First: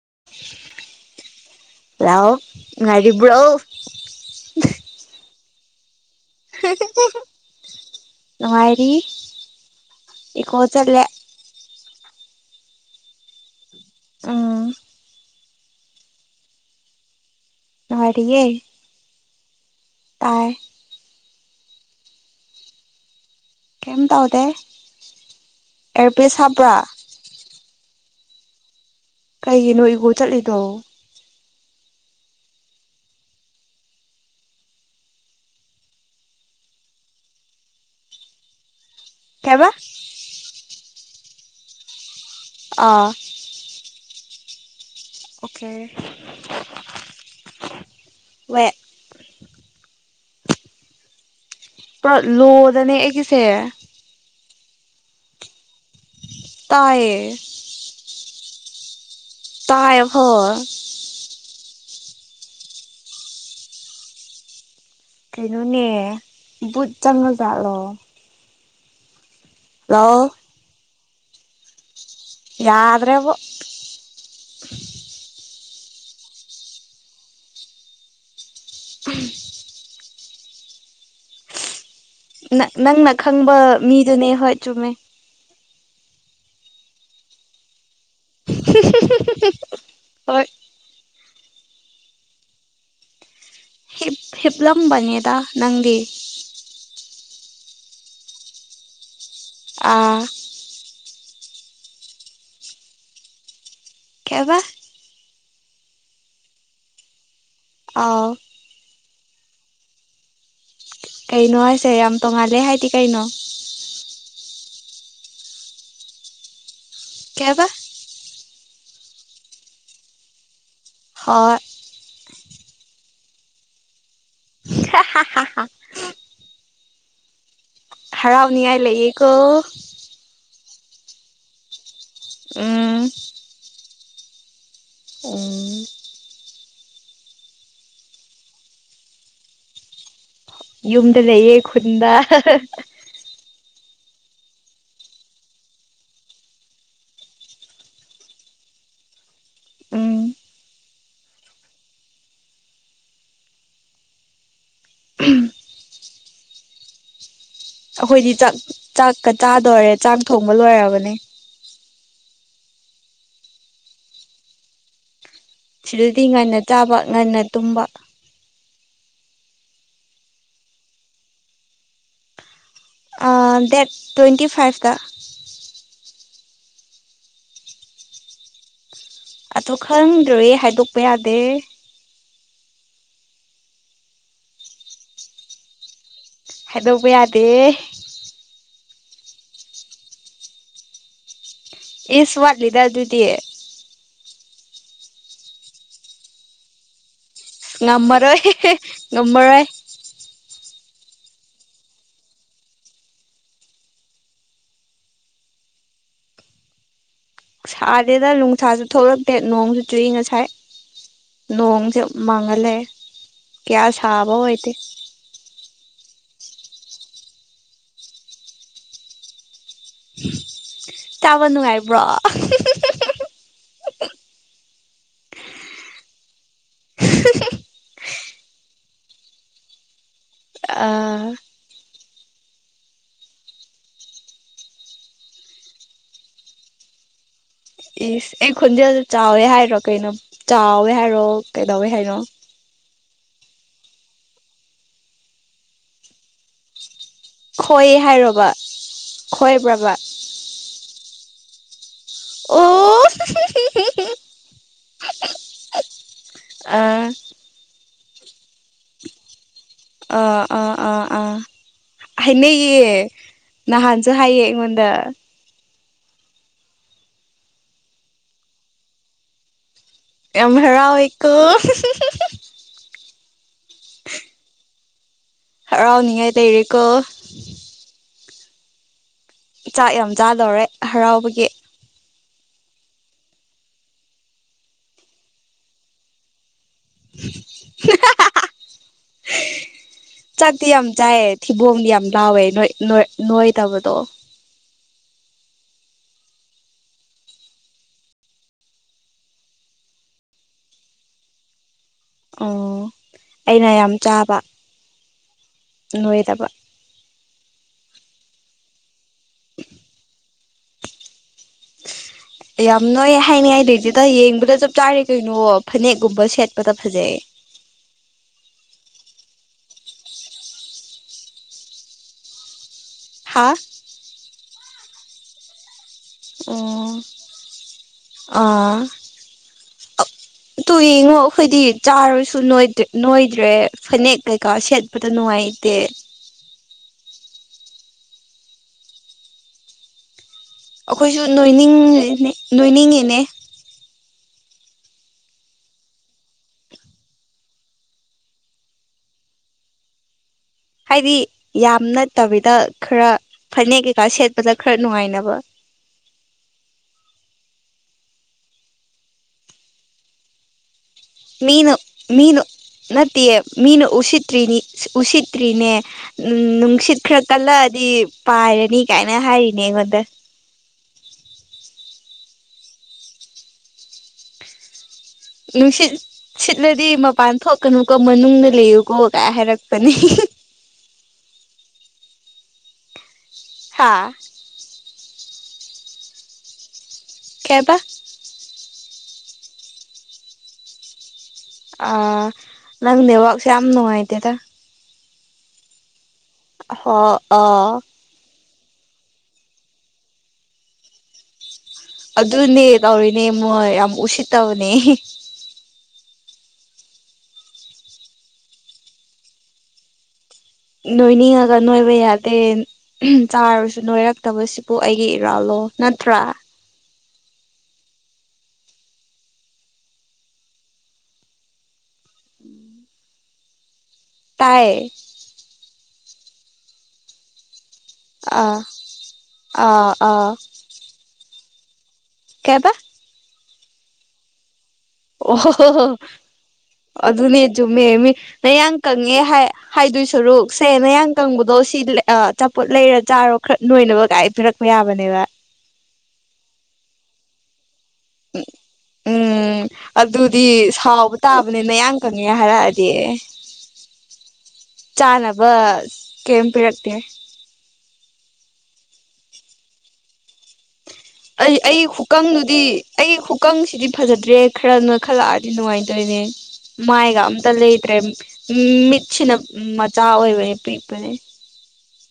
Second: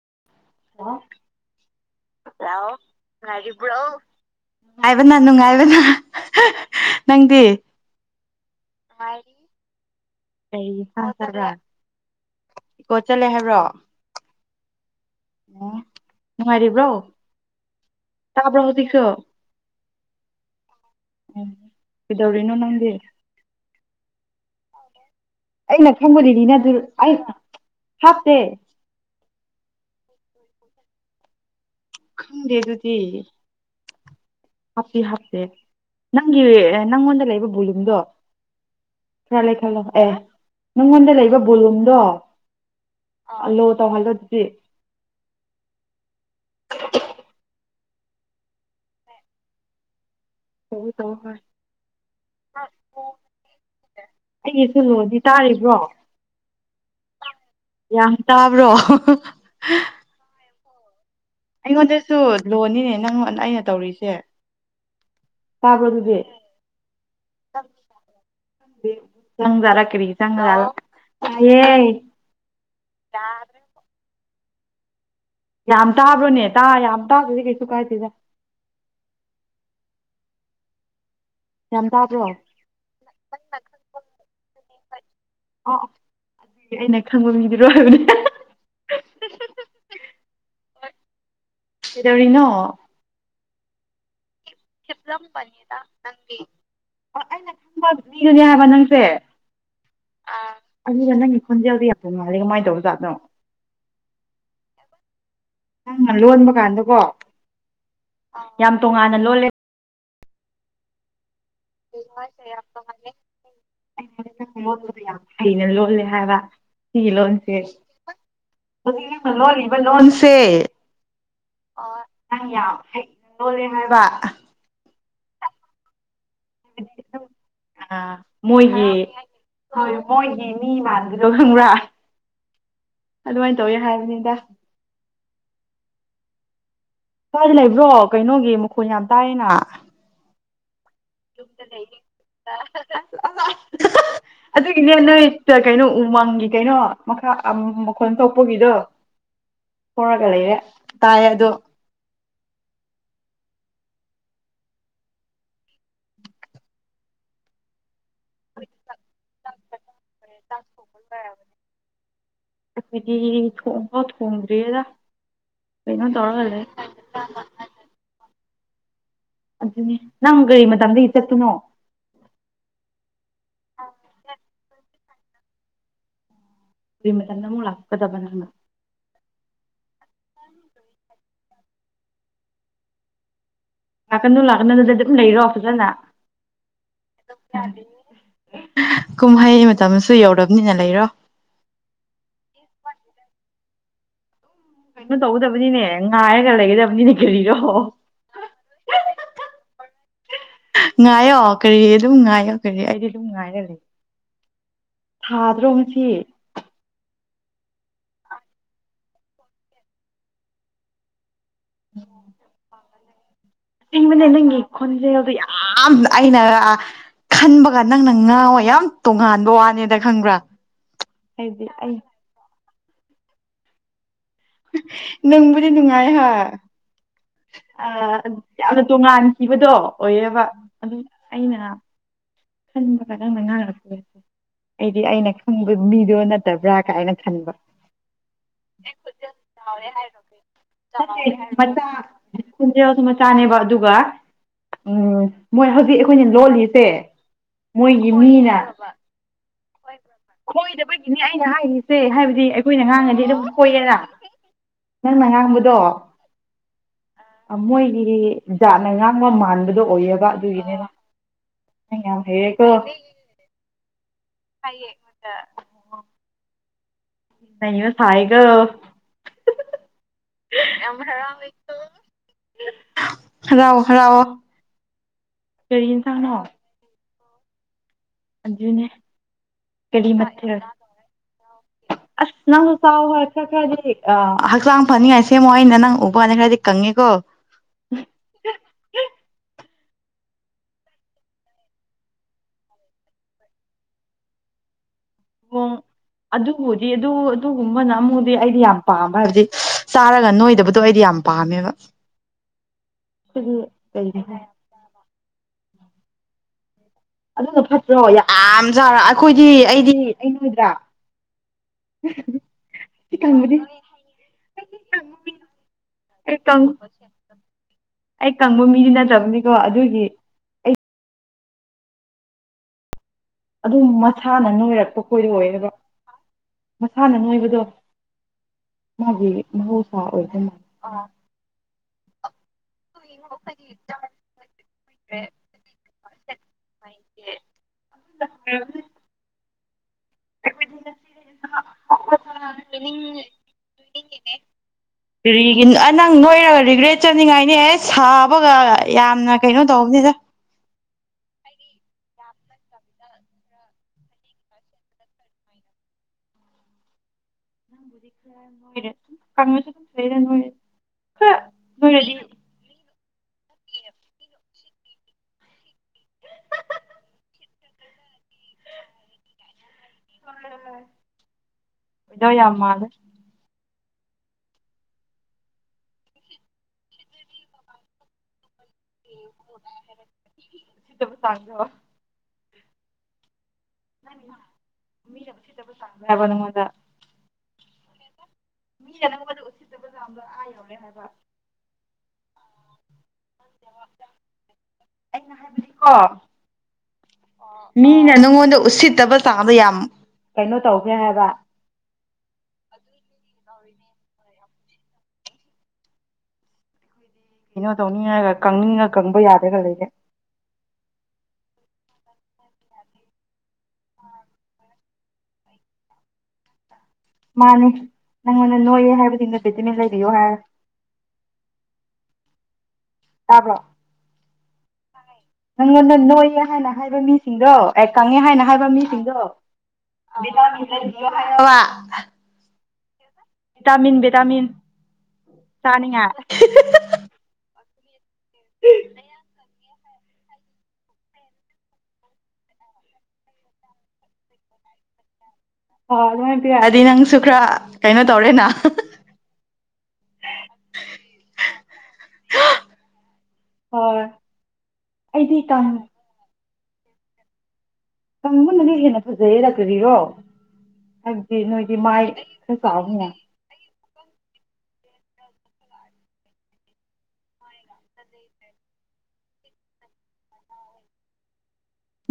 [inaudible] hello ꯅꯨꯡꯉꯥꯏꯔꯤꯕ꯭ꯔꯣ ꯅꯨꯡꯉꯥꯏꯕꯅ ꯅꯨꯡꯉꯥꯏꯕꯅ ꯅꯪꯗꯤ ꯅꯨꯡꯉꯥꯏꯔꯤ ꯏꯀꯣ ꯆꯠꯂꯦ ꯀꯠꯂ ꯀꯣꯠ ꯆꯠꯂꯦ ꯍꯥꯏꯕ꯭ꯔꯣ ꯑꯥ ꯑꯣ ꯅꯨꯡꯉꯥꯏꯔꯤꯕꯔꯤꯕ꯭ꯔꯣ ꯇꯥꯕ꯭ꯔꯣ ꯅꯨꯡꯉꯥꯏꯔꯤꯌꯦ ꯍꯧꯖꯤꯁꯨ ꯇꯥꯏ ꯎꯝ ꯏꯗꯧꯔꯤꯅꯣ ꯅꯪꯗꯤ ꯀꯝ ꯇꯎꯗꯦ ꯑꯩꯅ ꯈꯪꯕꯗꯤꯅꯤꯅ ꯑꯗꯨ ꯑꯩ ꯍꯥꯞꯇꯦ ꯀꯩꯒꯤꯅꯣ ꯏꯒꯣ ꯆꯠꯂꯤꯗꯣ ꯈꯪꯗꯦ ꯑꯗꯨꯗꯤ ꯍꯥꯞꯄꯤ ꯍꯥꯞꯄꯤ ꯅꯪꯒꯤ ꯅꯪꯉꯣꯟꯗ ꯂꯩꯕ ꯕꯣꯂꯨꯝꯗꯣ ꯈꯔꯥ ꯀꯩꯕ ꯂꯩꯈꯜꯂꯣ ꯑꯦ ꯅꯪꯉꯣꯟꯗ ꯂꯩꯕ ꯕꯣꯂꯨꯝꯗꯣ ꯑꯥ ꯂꯣ ꯇꯧꯍꯜꯂꯣ ꯑꯗꯨꯗꯤ ꯑꯣꯀꯦ ꯋꯦꯇ ꯍ ꯍꯣ ꯍꯣꯏ ꯄꯨ ꯂꯣꯗꯅꯤ ꯑꯦ ꯀꯁꯦ ꯑꯩꯒꯤ ꯁ ꯅꯣꯗꯤ ꯇꯥꯔꯤꯕ꯭ꯔꯣ ꯇꯥꯏꯌꯦ ꯌꯥꯝ ꯇꯥꯕ꯭ꯔꯣ ꯇꯥꯏꯍ ꯑꯩꯉꯣꯟꯗꯁꯨ ꯂꯣꯟꯅꯤꯅꯦ ꯅꯪꯉꯣꯟ ꯑꯩꯅ ꯇꯧꯔꯤꯁꯦ ꯀꯩꯅꯣꯅꯦ ꯇꯥꯕ꯭ꯔꯣ ꯑꯗꯨꯗꯤ ꯨꯠ ꯆꯜ ꯆꯠꯂꯣ ꯆꯪꯖꯂ ꯀꯔꯤ ꯆꯪ ꯌꯥꯗ꯭ꯔꯦꯕ ꯌꯥꯝ ꯇꯥꯕ꯭ꯔꯣꯅꯦ ꯇꯥ ꯌꯥꯝ ꯇꯥꯗꯗꯤ ꯀꯩꯁꯨ ꯀꯥꯏꯗꯦꯗ ꯌꯥꯝ ꯇꯥꯕ꯭ꯔꯣ ꯅꯪꯅ ꯈꯪꯕ ꯃꯤꯗꯨꯅꯦ ꯍꯣꯏ ꯆꯨꯝꯃꯦ ꯑꯣ ꯑꯗꯨꯒꯤ ꯑꯩꯅ ꯈꯪꯕ ꯃꯤꯗꯤꯔꯣꯏꯕꯅꯦ [inaudible] ꯑꯦꯗꯧꯔꯤꯅꯣ ꯍꯤꯞ ꯍꯤꯞꯂꯝꯕꯅꯦꯗ ꯅꯪꯒꯤ ꯑꯩꯅ ꯈꯪꯕ ꯃꯤꯗꯨꯅꯦ ꯍꯥꯏꯕ ꯅꯪꯁꯦ ꯑꯥ ꯑꯗꯨꯅꯤꯗ ꯅꯪ ꯈꯨꯟꯖꯦꯜꯗ ꯌꯥꯝꯄ ꯉꯥꯜꯂꯤꯦ ꯀꯃꯥꯏꯅ ꯇꯧꯖꯥꯠꯅꯣ ꯀꯦꯕ ꯅꯪꯅ ꯂꯣꯟꯕ ꯀꯥꯟꯗꯀꯣ ꯑꯥꯎ ꯌꯥꯝ ꯇꯣꯉꯥꯟꯅ ꯂꯣꯜꯂꯦ ꯀꯩꯅꯣ ꯍꯥꯏꯁꯦ ꯌꯥꯝ ꯇꯣꯡꯉꯥꯜꯂꯦ ꯍꯥꯏꯗꯤ ꯀꯩꯅꯣ ꯣ ꯌꯥꯝ ꯍꯩꯅ ꯂꯣꯜꯂꯦ ꯍꯥꯏꯕ ꯁꯤꯒꯤ ꯂꯣꯟꯁꯦ ꯀꯩꯕ ꯍꯧꯖꯤꯛꯅ ꯂꯣꯜꯂꯤꯕ ꯂꯣꯟꯁꯦ ꯍꯣꯏ ꯅꯪ ꯌꯥꯝ ꯍ ꯂꯣꯜꯂꯦ ꯍꯥꯏꯕ ꯍ ꯍ ꯑ ꯃꯣꯏꯒꯤ ꯂꯩꯌꯦꯀꯣ ꯃꯣꯏꯒꯤ ꯃꯤ ꯃꯥꯟꯕꯗꯣ ꯈꯪꯕ꯭ꯔꯥ ꯎꯝ ꯑꯗꯨꯃꯥꯏꯅ ꯇꯧꯋꯤ ꯍꯥꯏꯕꯅꯤꯗ ꯑꯣ ꯁꯋꯥꯏꯗꯤ ꯂꯩꯕ꯭ꯔꯣ ꯀꯩꯅꯣꯒꯤ ꯃꯈꯣꯜ ꯌꯥꯝ ꯇꯥꯏꯅ ꯌꯨꯝꯗ ꯂꯩꯌꯦ ꯈꯨꯟꯗ ꯑꯗꯨꯒꯤꯅꯦ ꯅꯣꯏ ꯀꯩꯅꯣ ꯎꯃꯪꯒꯤ ꯀꯩꯅꯣ ꯃꯈꯥ ꯃꯈꯣꯟꯜ ꯊꯣꯛꯄꯒꯤꯗꯣ ꯎꯝ ꯍꯣꯔꯒ ꯂꯩꯔꯦ ꯇꯥꯏꯌꯦ ꯑꯗꯣ [unintelligible] ꯑꯩꯈꯣꯏꯗꯤ ꯆꯥꯛ ꯆꯥꯛꯀ ꯆꯥꯗꯣꯏꯔꯦ ꯆꯥꯛ ꯊꯣꯡꯕ ꯂꯣꯏꯔꯕꯅꯦ ꯗꯤ ꯊꯣꯡꯥꯎ ꯊꯣꯡꯗ꯭ꯔꯔꯤ ꯁꯤꯗꯗꯤ ꯉꯟꯅ ꯆꯥꯕ ꯉꯟꯅ ꯇꯨꯝꯕ ꯑꯗꯨ ꯅꯪ ꯀꯔꯤ ꯃꯇꯝꯗꯒꯤ ꯆꯄꯅꯣ ꯗꯦꯠ ꯇ꯭ꯋꯦꯟꯇꯤ ꯐꯥꯏꯚꯇ ꯀꯃ ꯇꯗꯃꯣ ꯑꯄꯗꯕꯅꯉ ꯑ ꯈꯪꯗ꯭ꯔꯦ ꯍꯥꯏꯗꯣꯛꯄ ꯌꯥꯗꯦ ꯂꯥꯛꯀꯅꯨ ꯂꯥꯛꯅ ꯑꯗꯨꯗ ꯑꯗꯨꯝ ꯂꯩꯔꯣꯐꯖꯅ ꯍꯥꯏꯗꯧꯕ ꯌꯥꯗꯦ ꯀꯨꯝꯍꯩ ꯃꯇꯝꯁꯨ ꯌꯧꯔꯕꯅꯤꯅ ꯂꯩꯔꯣ ꯏꯁ ꯋꯥꯠꯂ ꯑꯗꯨꯗꯤ ꯀꯩꯅꯣ ꯇꯧꯒꯗꯕꯅꯤꯅꯦ ꯉꯥꯏꯔꯒ ꯂꯩꯒꯗꯕꯅꯤꯅꯦ ꯀꯔꯤꯔꯣ ꯉꯃꯔꯣꯏ ꯉꯃꯔꯣꯏ ꯉꯥꯏꯌꯣ ꯀꯔꯤ ꯑꯗꯨꯝ ꯉꯥꯏꯌꯣ ꯀꯔꯤ ꯑꯩꯗꯤ ꯑꯗꯨꯝ ꯉꯥꯏꯔ ꯂꯩ ꯊꯥꯗ꯭ꯔꯣ ꯉꯁꯤ ꯁꯥꯗꯦꯗ ꯅꯨꯡꯁꯥꯁꯨ ꯊꯣꯛꯂꯛꯇꯦ ꯅꯣꯡꯁꯨ ꯆꯨꯏ ꯉꯁꯥꯏ ꯅꯣꯡꯁꯦ ꯃꯪꯉ ꯂꯩꯔꯦ ꯊꯦꯡꯕꯅꯦ ꯅꯪꯒꯤ ꯈꯣꯟꯖꯦꯜꯗꯣ ꯌꯥꯝꯅ ꯑꯩꯅ ꯈꯟꯕꯒ ꯅꯪꯅ ꯉꯥꯎ ꯌꯥꯝ ꯇꯣꯉꯥꯟꯕ ꯋꯥꯅꯤ [unintelligible] ꯈꯪꯕ꯭ꯔꯥ ꯆꯥꯕ ꯍꯥꯏꯗꯤ ꯑꯩ ꯅꯨꯡꯉꯥꯏꯕ꯭ꯔꯣ ꯅꯨꯡꯕꯨꯗꯤ ꯅꯨꯡꯉꯥꯏꯍꯥ ꯌꯥꯝꯅ ꯇꯣꯉꯥꯟꯈꯤꯕꯗꯣ ꯑꯣꯏꯌꯦꯕ ꯑ ꯑꯗꯨ ꯑꯩꯅ ꯈꯟꯕꯒ ꯅꯪꯅ ꯉꯥꯡꯂꯛꯄꯒ ꯑꯩꯗꯤ ꯑꯩꯅ ꯈꯪꯕ ꯃꯤꯗꯣ ꯅꯠꯇꯕ꯭ꯔꯥ ꯀꯥꯏꯅ ꯈꯟꯕ ꯏꯁ ꯑꯩ ꯈꯣꯟꯖꯦꯜꯁꯦ ꯆꯥꯎꯋꯦ ꯍꯥꯏꯔꯣ ꯀꯩꯅꯣ ꯆꯥꯎꯋꯦ ꯍꯥꯏꯔꯣ ꯀꯩꯗꯧꯋꯦ ꯍꯥꯏꯅꯣ [unintelligible] ꯆꯥꯅꯦꯕ ꯑꯗꯨꯒ ꯃꯣꯏ ꯍꯧꯖꯤꯛ ꯑꯩꯈꯣꯏꯅ ꯂꯣꯜꯂꯤꯁꯦ ꯈꯣꯏ ꯃꯣꯏꯒꯤ ꯍꯥꯏꯔꯣꯕ ꯃꯤꯅ ꯈꯣꯏꯕ꯭ꯔꯕ ꯈꯣꯏꯗꯕꯒꯤꯅꯦ ꯑꯩꯅ ꯍꯥꯏꯔꯤ ꯁꯦ ꯍꯥꯏꯕꯗꯤ ꯑꯩꯈꯣꯏꯅ ꯑꯣ ꯉꯥꯡꯉꯗꯤ ꯑꯗꯨꯝ ꯈꯣꯏꯌꯦꯔ ꯅꯪꯅ ꯉꯥꯡꯕꯗꯣ ꯑ ꯑꯥ ꯃꯣꯏꯒꯤ ꯖꯥꯠꯅ ꯉꯥꯡꯕ ꯃꯥꯟꯕ ꯑ ꯑ ꯑꯥ ꯑꯥ ꯅꯪ ꯌꯥꯝ ꯍꯩꯔꯦꯀꯣ ꯍꯥꯏꯅꯩꯌꯦ ꯅꯍꯥꯟ ꯍꯥꯏꯌꯦ ꯑꯩꯉꯣꯟꯗ ꯑ [unintelligible] ꯌꯥꯝ ꯍꯔꯥꯎꯋꯦꯀꯣ ꯍꯔꯥꯎꯑꯣ‌ ꯍꯔꯥꯎꯑꯣ ꯍꯔꯥꯎꯅꯤꯡꯉꯥꯏ ꯂꯩꯔꯦꯀꯣ ꯑꯗꯨꯅꯦ ꯆꯥꯛ ꯌꯥꯝ ꯀꯔꯤ ꯃꯊꯦꯜ ꯆꯥꯗꯧꯔꯦ ꯍꯔꯥꯎꯕꯒꯤ ꯑꯁ ꯅꯪꯁꯨ ꯆꯥꯎ ꯍꯥꯏꯕ ꯈꯔ ꯈꯔꯗꯤ ꯍꯛꯆꯥꯡ ꯐꯅꯤꯡꯉꯥꯏ ꯁꯦꯝꯃꯣ ꯑꯩꯅ ꯅꯪ ꯎ [unintelligible] ꯀꯪꯉꯦꯀꯣ ꯆꯥꯛꯇꯤ ꯌꯥꯝ ꯆꯥꯏꯌꯦ ꯊꯤꯕꯣꯡꯗꯤ ꯌꯥꯝ ꯂꯥꯎꯋꯦ ꯅꯣꯏ ꯅꯣꯏ ꯅꯣꯏꯇꯥꯕꯗꯣ ꯃꯑꯣꯡ [inaudible] ꯑꯗꯨꯕꯨꯗꯤ ꯑꯗꯨ ꯑꯗꯨꯒꯨꯝꯕꯅ ꯑꯃꯨꯕꯨꯗꯤ ꯑꯩꯗꯤ ꯌꯥꯝ ꯄꯥꯝꯕ ꯍꯥꯏꯕꯗꯤ ꯆꯥꯔꯒ ꯅꯣꯏꯗꯕꯗꯣ ꯑꯩꯗꯤ ꯌꯥꯝ ꯄꯥꯝꯃꯦꯕ ꯑꯣ ꯑꯩꯈꯣꯏꯗꯤ ꯑꯩꯅ ꯌꯥꯝ ꯆꯥꯕ ꯀꯩꯅꯣ ꯅꯣꯏꯗꯕ ꯑꯗꯨꯅ ꯐꯠꯇ꯭ꯔꯣ ꯌꯥꯝ ꯆꯥꯔ ꯑꯩꯈꯣꯏꯗꯤ ꯑꯩꯗꯤ ꯑꯩ ꯅꯣꯏꯗ꯭ꯔꯥ [inaudible] ꯌꯥꯝ ꯁꯤ ꯅꯣꯏꯌꯦ ꯀꯪꯕꯗꯤ ꯍꯥꯏꯅꯤꯡꯉꯥꯏ ꯂꯩꯇꯦꯗꯥ ꯑꯩ ꯌꯦꯡꯕꯗ ꯆꯞ ꯆꯥꯔꯦ ꯀꯩꯅꯣ ꯐꯅꯦꯛꯀꯨꯝꯕ ꯀꯪ ꯁꯦꯠꯄꯗ ꯐꯖꯩꯌꯦ [inaudible] ꯑꯩ ꯀꯪꯕ ꯃꯤꯗꯤ ꯅꯠꯇꯕꯅꯤꯀꯣ [unintelligible] ꯍꯥ ꯑꯗꯨꯝ ꯃꯁꯥꯅ ꯅꯣꯏꯔꯛꯄ ꯈꯣꯏꯗ [unintelligible] ꯃꯁꯥꯅ ꯅꯣꯏꯕꯗꯣ ꯑꯥ ꯃꯥꯒꯤ ꯃꯍꯧꯁꯥ ꯑꯣꯏꯕ ꯃꯥꯜꯂꯦ ꯇꯨ ꯌꯦꯡꯉꯣ ꯑꯩꯈꯣꯏꯗꯤ ꯆꯥꯔꯁꯨ ꯅꯣꯏ ꯅꯣꯏꯗ꯭ꯔꯦ ꯐꯅꯦꯛ ꯀꯩꯀꯥ ꯁꯦꯠꯄꯗ ꯅꯨꯡꯉꯥꯏꯇꯦ [inaudible] [unintelligible] ꯑꯩꯈꯣꯏꯁꯨ ꯅꯣꯏꯅꯤꯡꯉ ꯅꯣꯏꯅꯤꯡꯉꯤꯅꯦ [inaudible] ꯀꯔꯤ ꯅꯪ ꯅꯣꯏꯔꯒ ꯔꯤꯒ꯭ꯔꯦꯠ ꯆꯠꯅꯤꯡꯉꯥꯏꯅꯤ ꯑꯦ ꯁꯥꯕꯒ ꯌꯥꯝꯅ ꯀꯩꯅꯣ ꯇꯧꯕꯅꯤꯗ ꯍꯥꯏꯗꯤ ꯌꯥꯝ ꯅꯠꯇꯕꯤꯗ ꯈꯔ ꯐꯅꯦꯛ ꯀꯩꯀꯥ ꯁꯦꯠꯄꯗ ꯈꯔ ꯅꯨꯡꯉꯥꯏꯅꯕ [inaudible] ꯍꯣꯏꯗ ꯀꯪꯉꯁꯨ ꯐꯖꯩꯗ ꯅꯣꯏꯔꯁꯨ ꯃꯤꯅ ꯃꯤꯅ ꯅꯠ ꯇꯦ ꯃꯤꯅ ꯎꯁꯤꯠꯇ꯭ꯔꯤꯅꯤ ꯎꯁꯤꯠꯇ꯭ꯔꯤꯅꯦ ꯅꯨꯡꯁꯤꯠ ꯈꯔ ꯀꯜꯂꯛꯑꯗꯤ ꯄꯥꯏꯔꯦꯅꯤ ꯀꯥꯏꯅ ꯍꯥꯏꯔꯤꯅꯦ ꯑꯩꯉꯣꯟꯗ ꯏꯗꯣ ꯌꯥ ꯃꯥꯗ ꯅꯨꯡꯁꯤꯠ ꯁꯤꯠꯂꯗꯤ ꯃꯄꯥꯟ ꯊꯣꯛꯀꯅꯨꯀꯣ ꯃꯅꯨꯡꯗꯅ ꯂꯩꯌꯨ ꯁꯤꯇꯕꯨ ꯁꯥꯡꯖ ꯍꯥ [unintelligible] ꯀꯦꯕ ꯃꯤꯅ ꯅꯪꯕꯗ ꯎꯠꯁꯤꯠꯇꯕꯖꯥ ꯑꯃꯗ ꯑꯥ ꯌꯧꯔꯦ ꯍꯥꯏꯕ ꯑ ꯅꯪ ꯅꯦꯋꯥꯛꯁꯦ ꯌꯥꯝ ꯅꯅꯨꯡꯉꯥꯏꯗꯦꯗ ꯑꯩꯅ ꯍꯥꯏꯕꯅꯤꯀꯣ ꯑ‌ꯣ ꯑ‌ꯣ ꯅꯪꯉꯣꯟꯗ ꯎꯁꯤꯠꯇꯕ ꯆꯥꯡꯗꯣ ꯌꯥꯝ ꯀꯩꯅꯣ ꯇꯧꯒ꯭ꯔꯦ ꯍꯥꯏꯕ ꯑꯗꯨꯅꯦ ꯇꯧꯔꯤꯅꯦ ꯃꯣꯏ ꯌꯥꯝ ꯎꯁꯤꯠꯇꯕꯅꯦ ꯀꯩꯅꯣ ꯇꯧꯅꯤꯡꯉꯒ ꯀꯪꯅꯤꯡꯉ ꯀꯪꯕ ꯌꯥꯗꯒ ꯂꯩꯔꯦ ꯅꯣꯏꯅꯤꯡꯉꯒ ꯅꯣꯏꯕ ꯌꯥꯗꯦ ꯆꯥꯔꯁꯨ ꯅꯣꯏꯔꯛꯇꯕꯁꯤꯕꯨ ꯑꯩꯒꯤ ꯏꯔꯥꯜ ꯂꯣ ꯅꯠꯇ꯭ꯔ ꯃꯥꯅꯦ ꯅꯪꯉꯣꯟꯗ ꯅꯣꯏꯌꯦꯦ ꯍꯥꯏꯕꯗꯤꯅ ꯚꯤꯇꯃꯤꯟ ꯂꯩꯕꯤꯌꯣ ꯍꯥꯏꯔ ꯎꯝ ꯁꯥꯕ꯭ꯔꯣ ꯇꯥꯏꯌꯦ ꯅꯣꯏꯌꯦ ꯍꯥꯏꯅ ꯍꯥꯏꯕ ꯃꯤꯁꯤꯡꯗꯣ ꯑꯩ ꯀꯪꯉꯦ ꯍꯥꯏꯅ ꯑꯥ ꯍꯥꯏꯕ ꯃꯤꯁꯤꯡꯗꯣꯚ ꯑꯥ ꯑꯥ [unintelligible] ꯚꯇꯥꯃꯤꯟ ꯚꯇꯥꯃꯤꯟ ꯑꯣ ꯑꯗꯨꯅꯦ ꯆꯨꯝ ꯃꯦꯝꯃꯤ ꯅ ꯌꯥꯝꯡ ꯀꯪꯉꯦ ꯍꯥꯏ ꯍꯥꯏꯗꯣꯏ ꯁꯔꯨꯛ ꯁꯦ ꯅꯌꯥꯡ ꯀꯪꯕꯗꯣ ꯁꯤ ꯆꯆꯥꯄꯣꯠ ꯂꯩꯔ ꯆꯥꯔꯣ ꯈꯔ ꯅꯣꯏꯅꯕ ꯀꯥꯏ ꯄꯤꯔꯛꯄ ꯌꯥꯏ ꯌꯥꯕꯅꯦꯕ ꯑꯣ ꯑꯗꯨꯃꯥꯏꯅ ꯄꯤꯔꯛꯑꯗꯤ ꯅꯪꯁꯨ ꯈꯔ ꯀꯩꯅꯣ ꯇꯧꯔꯦꯅ ꯎꯝ ꯑꯗꯨꯗꯤ ꯁꯥꯎꯕ ꯇꯥꯕꯅꯤ ꯃꯌꯥꯝ ꯀꯪꯉꯦ ꯍꯥꯏꯔꯛꯑꯗꯤ ꯍꯣꯏ ꯑꯩꯗꯤ ꯆꯥꯅꯕ ꯀꯪ ꯀꯔꯤꯝ ꯄꯤꯔꯛꯇꯦ ꯁꯪꯕꯨꯅꯅꯦ ꯍꯦꯟꯅ ꯐꯖꯩꯌꯦ ꯂꯥꯛꯀꯔꯤꯔꯣ ꯑꯩ ꯑꯩꯒꯤ ꯈꯨꯀꯪꯗꯨꯗꯤ ꯑꯩ ꯈꯨꯀꯪꯁꯤꯗꯤ ꯐꯖꯗ꯭ꯔꯦ ꯈꯔꯅ ꯈꯜꯂꯛꯑꯗꯤ ꯅꯨꯡꯉꯥꯏꯇꯣꯏꯅꯦ ꯃꯥꯏꯒ ꯑꯝꯇ ꯂꯩꯇ꯭ꯔꯦ ꯃꯤꯠꯁꯤꯅ ꯃꯆꯥ ꯑꯣꯏꯕꯅꯦ ꯄꯤꯛꯄꯅꯦ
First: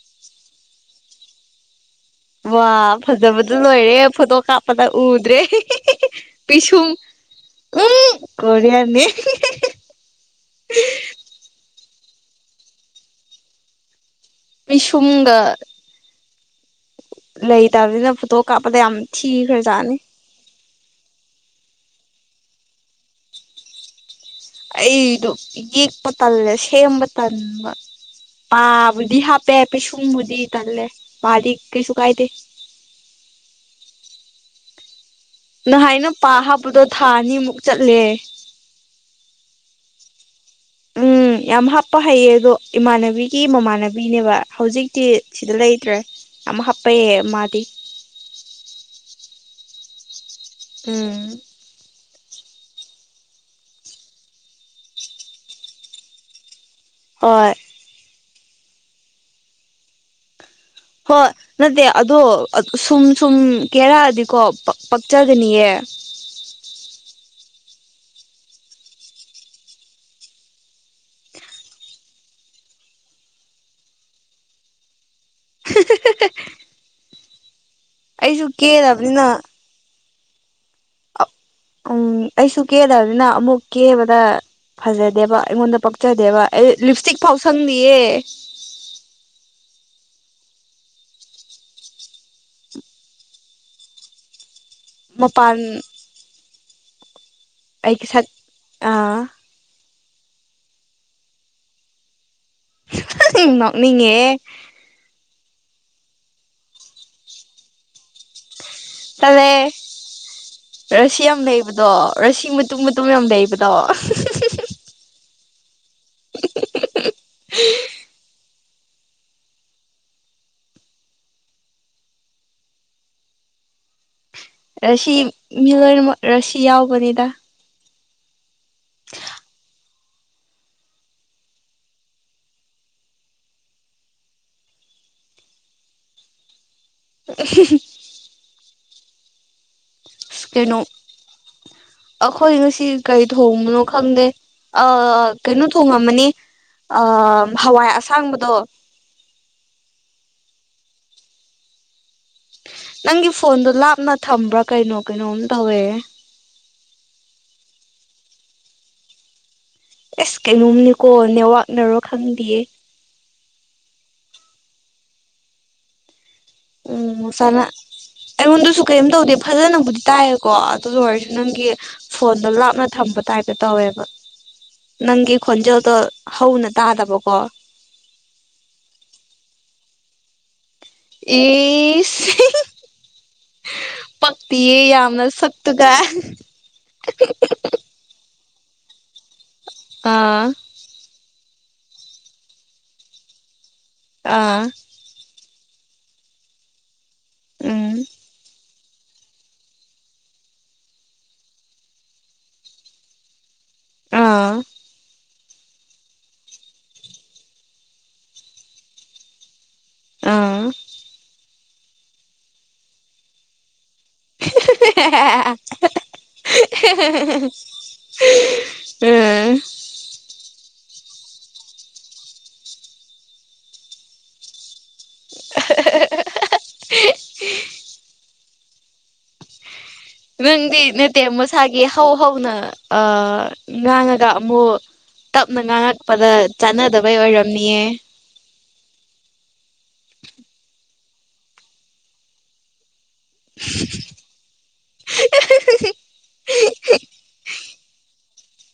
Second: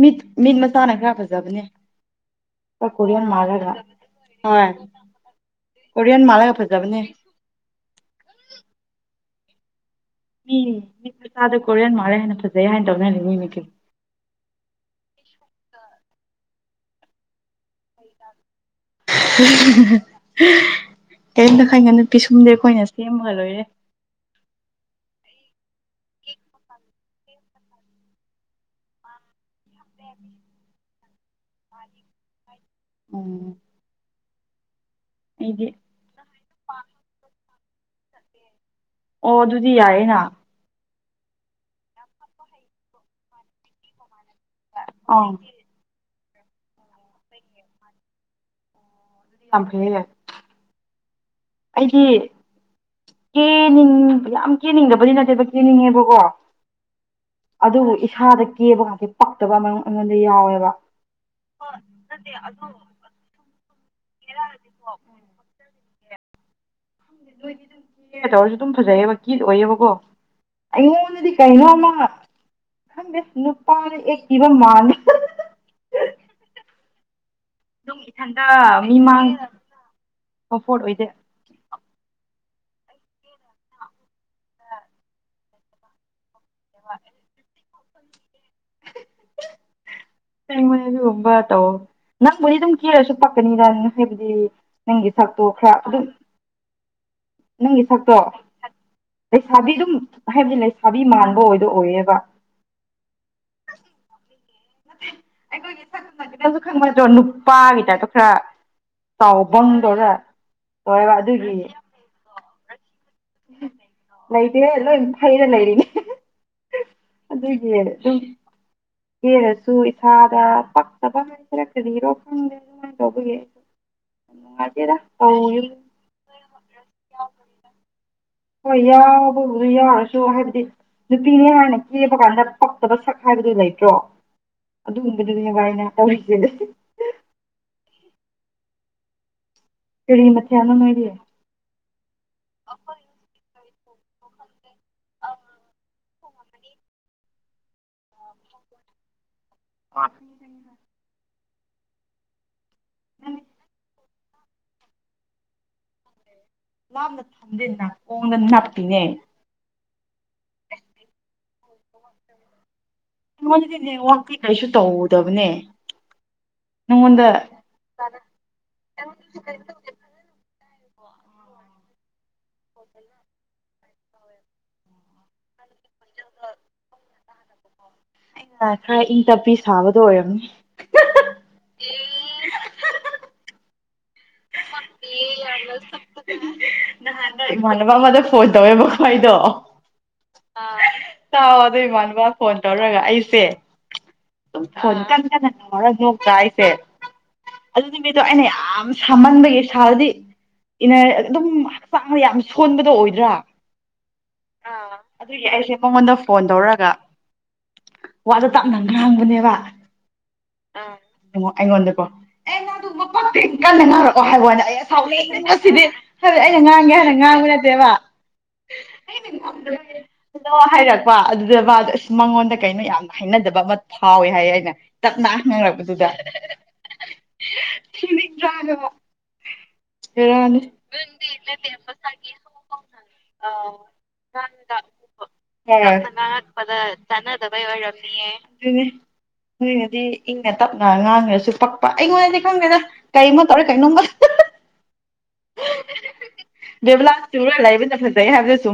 ꯃꯤꯠ ꯃꯤꯠ ꯃꯆꯥꯅ ꯈꯔ ꯐꯖꯕꯅꯦ ꯋꯥ ꯈꯔ ꯀꯣꯔꯤꯌꯥꯟ ꯐꯖꯕꯗ ꯃꯥꯜꯂꯒ ꯂꯣꯏꯔꯦ ꯐꯣꯇꯣ ꯍꯣꯏ ꯀꯥꯞꯄꯗ ꯎꯗ꯭ꯔꯦ ꯀꯣꯔꯤꯌꯟ ꯃꯥꯜꯂꯒ ꯄꯤꯁꯨꯡ ꯐꯖꯕꯅꯦ ꯎꯝ ꯀ‌ꯣꯔꯤꯌꯥꯟꯅꯤ ꯍꯦ ꯍꯅꯖ ꯍꯥꯏꯅ ꯇꯧꯅꯦ ꯃꯤ ꯄꯤꯁꯨꯝꯗꯥ ꯊꯤꯈ꯭ꯔꯖꯥꯠꯅꯤ ꯀꯩꯃꯇꯥ ꯈꯥꯟꯒꯅ‌ꯣ ꯄꯤꯁꯨꯝꯗꯤ ꯑꯩꯈꯣꯏꯅ ꯁꯦꯝꯃꯒꯥ ꯂꯣꯏꯔꯦ ꯑꯩꯗꯣ ꯌꯦꯛꯄ ꯇꯜꯂꯦ ꯁꯦꯝꯕ ꯇꯟꯕ ꯄꯥꯕꯨꯗꯤ ꯍꯥꯞ ꯄꯦ ꯄꯦ ꯁꯨꯡꯃꯗꯤ ꯇꯜꯂꯦ ꯋꯥꯔꯤꯗꯤ ꯀꯩꯁꯨ ꯀꯥꯏꯗ ꯎꯝ ꯑꯩꯗꯤ ꯅꯍꯥꯏꯅ ꯄꯥ ꯍꯥꯞꯄꯗꯣ ꯊꯥ ꯑꯅꯤꯃꯨꯛ ꯆꯠꯂꯦ ꯑꯣ ꯑꯗꯨꯗꯤ ꯌꯥꯏꯌꯦꯅ ꯎꯝ ꯌꯥꯝ ꯍꯥꯞꯄ ꯍꯩꯌꯦ ꯑꯗꯣ ꯏꯃꯥꯟꯅꯕꯤꯒꯤ ꯃꯃꯥꯟꯅꯕꯤꯅꯦꯕꯥ ꯍꯧꯖꯤꯛꯇꯤ ꯑꯥ ꯁꯤꯗ ꯂꯩꯇ꯭ꯔꯦ ꯌꯥꯝ ꯍꯥꯞꯄꯩꯑ ꯃꯥꯗꯤ ꯑꯣ ꯌꯥꯝ ꯐꯦ ꯑꯝ ꯑꯩꯗꯤ ꯀꯦꯅꯤꯡ ꯌꯥꯝ ꯀꯦꯅꯤꯡꯗꯕꯗꯤ ꯅꯠꯇꯦꯕ ꯀꯦꯅꯤꯡꯉꯦꯕꯀꯣ ꯍꯣꯏ ꯑꯗꯨꯕꯨ ꯏꯁꯥꯗ ꯀꯦꯕꯥ ꯀꯥꯟꯁꯤ ꯄꯛꯇꯕ ꯑꯩꯉꯣꯟꯗ ꯌꯥꯎꯋꯦꯕ ꯍꯣꯏ ꯅꯠꯇꯦ ꯑꯗꯣ ꯁꯨꯝ ꯁꯨꯝ ꯀꯦꯔꯛꯑꯗꯤꯀꯣ ꯄꯛꯆꯒꯅꯤꯌꯦ [unintelligible] ꯇꯧꯔꯁꯨ ꯑꯗꯨꯝ ꯐꯖꯩꯑꯕ ꯀꯤꯗ ꯑꯣꯏꯌꯦꯕꯀꯣ ꯑꯩꯉꯣꯟꯗꯗꯤ ꯀꯩꯅꯣ ꯑꯃ ꯁ ꯅꯨꯄꯥꯔ ꯑꯦ ꯏꯖꯤꯕꯟ ꯃꯥꯅ [unintelligible] ꯑꯗꯨꯝ ꯏꯊꯟꯇ ꯑꯩꯁꯨ ꯃꯤ ꯀꯦꯔꯕꯅꯤꯅ ꯃꯥꯡ ꯑꯣꯐꯣꯔ ꯑꯣꯏꯗꯦ ꯎꯝ ꯑꯩꯁꯨ ꯀꯦꯗꯕꯅꯤꯅ ꯑꯃꯨꯛ ꯀꯦꯕꯗ ꯐꯖꯗꯦꯕ ꯑꯩꯉꯣꯟꯗ ꯄꯛꯆꯗꯦꯕ ꯑꯩ ꯂꯤꯞ ꯏꯁꯇꯤꯛ ꯐꯥꯎ ꯁꯪꯅꯤꯌꯦ ꯉꯣꯏ ꯑꯗꯨꯒꯨꯝꯕ ꯇꯧ ꯅꯪꯕꯨꯗꯤ ꯑꯗꯨꯝ ꯀꯤꯔꯁꯨ ꯄꯛꯀꯅꯤꯗ ꯍꯥꯏꯕꯗꯤ ꯅꯪꯒꯤ ꯁꯛꯇꯣ ꯃꯄꯥꯟ ꯈꯔ ꯑꯗꯨꯝ ꯅꯪꯒꯤ ꯑꯩꯒꯤ ꯁꯛꯇꯣ ꯁꯛ ꯑꯥ ꯂꯩꯁꯥꯕꯤ ꯑꯗꯨꯝ ꯍꯥꯏꯕꯗꯤ ꯂꯩꯁꯥꯕꯤ ꯃꯥꯟꯕ ꯑꯣꯏꯗꯣ ꯑꯣꯏꯌꯦꯕ ꯅꯤꯉ ꯈꯪꯅꯁꯨ ꯈꯪꯕꯁꯨ꯭ꯔꯣ ꯅꯨꯄꯥꯒꯤꯗꯣ ꯈꯔ ꯆꯠꯂꯦ ꯆꯥꯎꯕꯪꯗꯧꯔ ꯇꯧꯔꯦꯕ ꯑꯗꯨꯒꯤ ꯏ ꯃꯇꯨꯝ ꯃꯇꯨꯝ ꯌꯥꯝ ꯂꯩꯕꯗꯣ ꯍꯩꯔ ꯂꯩꯔꯤꯅꯤ [unintelligible] ꯑꯗꯨꯗ ꯍꯦꯒꯦ ꯍꯔꯁꯨ ꯏꯁꯥꯗ ꯄꯛꯇꯕ ꯍꯥꯏꯖꯔꯛ ꯀꯔꯤꯔꯣ ꯈꯪꯗꯦ ꯑꯗꯨꯃꯥꯏꯅ ꯇꯧꯕꯒꯤ [unintelligible] ꯅꯨꯡꯉꯥꯏꯇꯦꯗ ꯔꯁꯤ ꯇꯧꯔꯤꯕ ꯃꯤꯂꯣꯏꯅꯃꯛ ꯔꯁꯤ ꯌꯥꯎꯕꯅꯤꯗ ꯍꯣꯏ ꯌꯥꯎꯕꯕꯨꯗꯤ ꯌꯥꯎꯔꯁꯨ ꯍꯥꯏꯕꯗꯤ ꯅꯨꯄꯤꯅꯦ ꯍꯥꯏꯅ ꯀꯦꯕ ꯀꯥꯟꯗ ꯄꯛꯇꯕ ꯁꯛ ꯍꯥꯏꯕꯗꯨ ꯂꯩꯇ꯭ꯔꯣ ꯑꯗꯨꯒꯨꯝꯕꯗꯨꯗꯤꯕꯥꯏꯅ ꯇꯧꯔꯤꯒꯦꯗꯤ [unintelligible] ꯀꯔꯤ ꯃꯊꯦꯜꯅꯣ ꯀꯩꯅꯣ ꯅꯣꯏꯗꯤ ꯑꯩꯈꯣꯏ ꯉꯁꯤ ꯀꯔꯤ ꯊꯣꯡꯕꯅꯣ ꯈꯪꯗꯦ ꯑꯥ ꯀꯩꯅꯣ ꯊꯣꯡꯉꯝꯃꯅꯤ ꯑꯥ ꯍꯋꯥꯏ ꯑꯁꯥꯡꯕꯗꯣ ꯍꯥꯏ ꯅꯪꯒꯤ ꯅꯪ ꯐꯣꯟꯗꯣ ꯂꯥꯞꯅ ꯊꯝꯕ꯭ꯔꯥ ꯀꯩꯅꯣ ꯀꯩꯅꯣꯝ ꯇꯧꯋꯦ ꯂꯥꯞꯅ ꯊꯝꯗꯦꯟꯅꯀꯣꯡꯗ ꯅꯞꯄꯤꯅꯦ ꯑꯦꯁ ꯀꯩꯅꯣꯝꯅꯤꯀꯣ ꯅꯦꯋꯥꯛꯅꯔꯣ ꯈꯪꯗꯌꯦ ꯑꯩꯉꯣꯟꯗꯗꯤ ꯅꯦꯠꯋꯥꯛꯇꯤ ꯀꯩꯁꯨ ꯇꯧꯗꯕꯅꯦ ꯅꯪꯉꯣꯟꯗ ꯎꯝꯁꯥꯅ ꯑꯩꯉꯣꯟꯗꯁꯨ ꯀꯔꯤꯝ ꯇꯧꯗꯦ ꯐꯖꯅꯕꯨꯗꯤ ꯇꯥꯏꯌꯦꯀꯣ ꯑꯗꯨ ꯑꯣꯏꯔꯁꯨ ꯅꯪꯒꯤ ꯐꯣꯟꯗ ꯂꯥꯞꯅ ꯊꯝꯕ ꯇꯥꯏꯞꯇ ꯇꯧꯋꯦꯕ ꯅꯪꯒꯤ ꯈꯣꯟꯖꯦꯜꯗꯣ ꯍꯧꯅ ꯇꯥꯗꯕꯀꯣ ꯑꯩꯅ ꯈꯔ ꯏꯪ ꯇꯞꯄꯤ ꯁꯥꯕꯗꯣ ꯑꯣꯏꯔꯝꯅꯤ ꯏꯁ ꯄꯛꯇꯤꯌꯦ ꯆꯞꯄꯦ ꯌꯥꯝꯅ ꯌꯝꯅ ꯁꯛꯇꯨꯒ ꯆꯞꯄꯅ ꯅꯍꯥꯟꯅꯦ ꯏꯃꯥꯅꯕ ꯑꯃꯗ ꯐꯣꯟ ꯇꯧꯋꯦꯕꯀꯣ ꯑꯗꯨꯗꯣ ꯑꯥ ꯇꯥꯛꯑꯣ ꯑꯗꯨ ꯏꯃꯥꯟꯅꯕ ꯐꯣꯟ ꯇꯧꯔꯒ ꯑꯩꯁꯦ ꯑꯥ ꯅꯣꯛꯇ ꯑꯩꯁꯦ ꯎꯝ ꯑꯗꯨꯗꯨ ꯃꯤꯗꯣ ꯑꯩꯅ ꯌꯥꯝ ꯁꯥꯃꯟꯕꯒꯤ ꯁꯥꯔꯗꯤ ꯑꯗꯨꯝ ꯍꯛꯆꯥꯡꯗ ꯌꯥꯝ ꯁꯣꯟꯕꯗꯣ ꯑꯣꯏꯗ꯭ꯔꯥ ꯑꯥ ꯑꯗꯨꯒꯤ ꯑꯩꯁꯦ ꯃꯉꯣꯟꯗ ꯐꯣꯟ ꯇꯧꯔꯒ ꯋꯥꯗ ꯇꯞꯅ ꯈ꯭ꯔ ꯍꯪꯕꯅꯦꯕ ꯑꯥ ꯑꯩꯉꯣꯟꯗꯀꯣ ꯑꯦ ꯅꯪꯗꯤ ꯑꯗꯨꯒꯨꯝꯕ ꯄꯛꯇꯦ ꯀꯟꯅ ꯉꯥꯡꯔꯑꯣ ꯍꯥꯏꯕꯣꯟꯅꯦ ꯑꯩꯁꯥꯎꯦ ꯉꯁꯤꯗꯤ ꯍꯥꯏꯕꯗꯤ ꯑꯩꯅ ꯉꯥꯡꯒꯦ ꯍꯥꯏꯥꯟꯅ ꯉꯥꯡꯕ ꯅꯠꯇꯦꯕ ꯑꯩꯗꯤ ꯎꯝ ꯉꯝꯗ ꯍꯥꯏꯔꯛ ꯄ ꯑꯗꯨꯗꯕ ꯑꯗꯨ ꯑꯁ ꯃꯉꯣꯟꯗ ꯀꯩꯅꯣ ꯌꯥꯝ ꯍꯥꯏꯅꯗꯕ ꯑꯃ ꯐꯥꯎꯋꯦ ꯍꯥꯏ ꯑꯩꯅ ꯇꯞꯅ ꯉꯪꯂꯛꯄꯗꯨꯗ꯭ꯔꯥꯕ [unintelligible] [inaudible] ꯅꯪꯗꯤ ꯅꯠꯇꯦ ꯃꯁꯥꯒꯤ ꯍꯧ ꯍꯧꯅ ꯑ ꯉꯥꯡꯉꯒ ꯑꯃꯨꯛ ꯇꯞꯅ ꯉꯥꯡꯉꯛꯄꯗ ꯆꯥꯟꯅꯗꯕꯩ ꯑꯣꯏꯔꯝꯅꯤꯌꯦ ꯑꯗꯨ ꯅꯣꯏꯅꯗꯤ ꯏꯪꯅ ꯇꯞꯅ ꯉꯥꯡꯉ꯭ꯔꯁꯨ ꯄꯛꯄ ꯑꯩꯉꯣꯟꯗꯗꯤ ꯈꯪꯗꯦꯗ ꯀꯩꯃ ꯀꯩꯅꯣꯝꯃ ꯇꯧꯔꯦ ꯗꯦꯕ ꯂꯥꯁ [unintelligible] ꯇꯨꯔ ꯂꯥꯏꯕꯅ ꯐꯖꯩ ꯍꯥꯏꯕꯗꯨꯁꯨ ꯁ